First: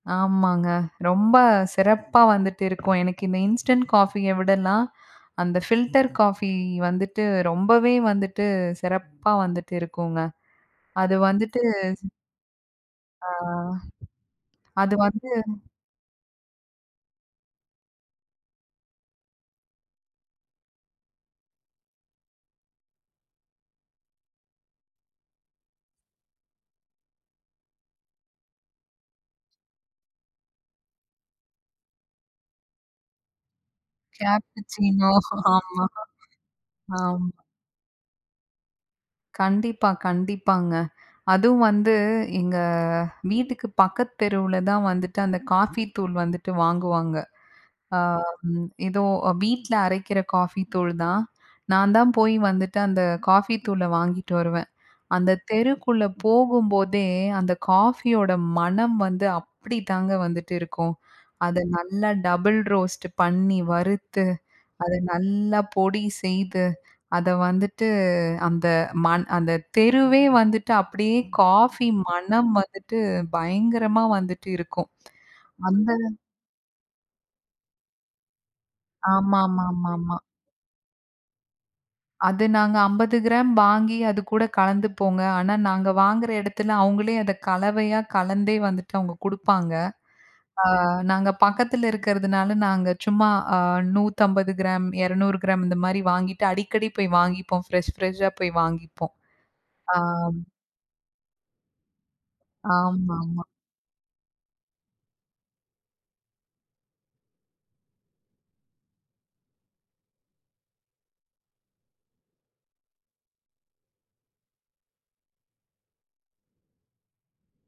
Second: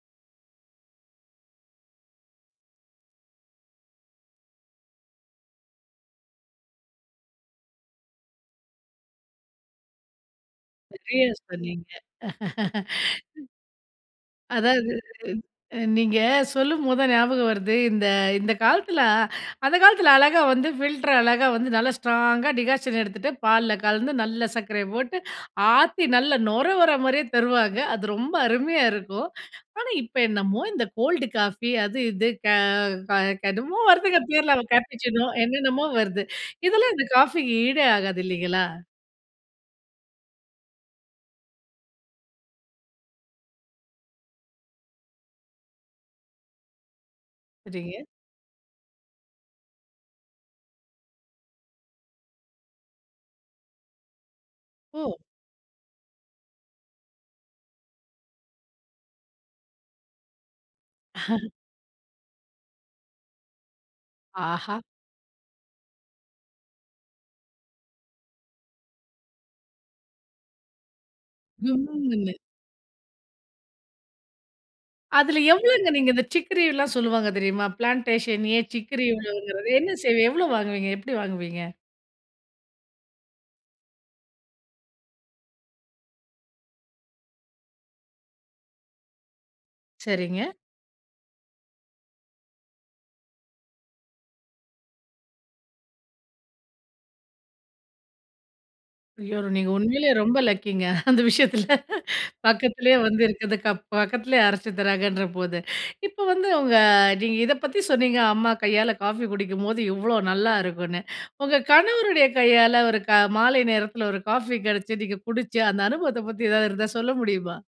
ஆமாங்க, ரொம்ப சிறப்பா வந்துட்டு இருக்கும். எனக்கு இந்த இன்ஸ்டன்ட் காஃபிய விடலாம் அந்த ஃபில்டர் காஃபி வந்துட்டு, ரொம்பவே வந்துட்டு, சிறப்பா வந்துட்டு இருக்குங்க. அது சரியா வந்துட்டு சொன்னீங்க. அ அதாவது, அது வந்து அ நீங்க சொல்லும்போது தான் ஞாபகம் வருது, இந்த இந்த காலத்தில அந்த காலத்தில அழகா வந்து ஃபில்டர் அழகா வந்து நல்லா ஸ்ட்ராங்கா, டிக்காஷன் எடுத்துட்டு, பால்ல கலந்து, நல்ல சர்க்கரை போட்டு. ஆத்தி நல்ல நுர வர்ற மாதிரியே தருவாங்க. அது ரொம்ப அருமையா இருக்கும்! ஆனா இப்போ என்னமோ இந்த கோல்டு காஃபி அது, இது க க கடும் என்னமோ வருதுங்க பேர்ல "கேப்பச்சினோ." "கேப்புச்சினோ" ஆமா, என்னென்னமோ வருது. இதெல்லாம் ஆமா. இந்த காஃபிக்கு ஈடே ஆகாது இல்லைங்களா? கண்டிப்பா. கண்டிப்பாங்க. அதுவும் வந்து எங்க வீட்டுக்கு பக்கத்து தெருவுல தான் வந்துட்டு அந்த காஃபி தூள் வந்துட்டு வாங்குவாங்க. அ, சரிங்க. ம், ஏதோ வீட்ல அரைக்கிற காஃபி தூள் தான். நான் தான் போய் வந்துட்டு அந்த காஃபி தூள வாங்கிட்டு வருவேன். ஓ. அந்த தெருக்குள்ள போகும்போதே, அந்த காஃபியோட மணம் வந்து அப்படிதாங்க வந்துட்டு இருக்கும். அத நல்லா டபுள் ரோஸ்ட்டு பண்ணி, வறுத்து, ஆஹா! அத நல்லா பொடி செய்து, அத வந்துட்டு அந்த மண் அந்த தெருவே வந்துட்டு அப்படியே காஃபி [unintelligible] மணம் வந்துட்டு பயங்கரமா வந்துட்டு இருக்கும்! அதுல எவ்வளோங்க அந்த நீங்க இந்த சிக்ரிலாம் சொல்லுவாங்க தெரியுமா, பிளான்டேஷன் ஏன் சிக்கரிங்கிறது, என்ன ஆமாமாமாமா. செய்வீங்க? எவ்ளோ வாங்குவீங்க? எப்படி வாங்குவீங்க? அது நாங்க 50 கிராம் வாங்கி அதுக்கூட கலந்துப்போங்க. ஆனா நாங்க வாங்கிற இடத்துல அவங்களே அத கலவையா கலந்தே வந்துட்டு அவங்க குடுப்பாங்க. சரிங்க. அ, நாங்க பக்கத்தில இருக்கிறதுனால, நாங்க சும்மா அ, 150 கிராம், 200 கிராம், இந்த மாதிரி வாங்கிட்டு அடிக்கடி போய் வாங்கிப்போம். ஃப்ரெஷ் ஃப்ரெஷ்ஷா போய் வாங்கிப்போம். ஐயோ! நீங்க அ. உண்மையிலே ரொம்ப லக்கிங்க அந்த விஷயத்தில, பக்கத்துலேயே வந்து ஆமாமா. இருக்குது அ பக்கத்திலேயே அரைச்சி தராங்கன்ற போது. இப்ப வந்து உங்க நீங்க இத பத்தி சொன்னீங்க, அம்மா கையால காஃபி குடிக்கும்போது எவ்ளோ நல்லாயிருக்கும்ன்னு. உங்க கணவருடைய கையால ஒரு க மாலை நேரத்தில ஒரு காஃபி கிடைச்சு, நீங்க குடிச்சு, அந்த அனுபவத்த பத்தி எதாவது இருந்தா சொல்ல முடியுமா?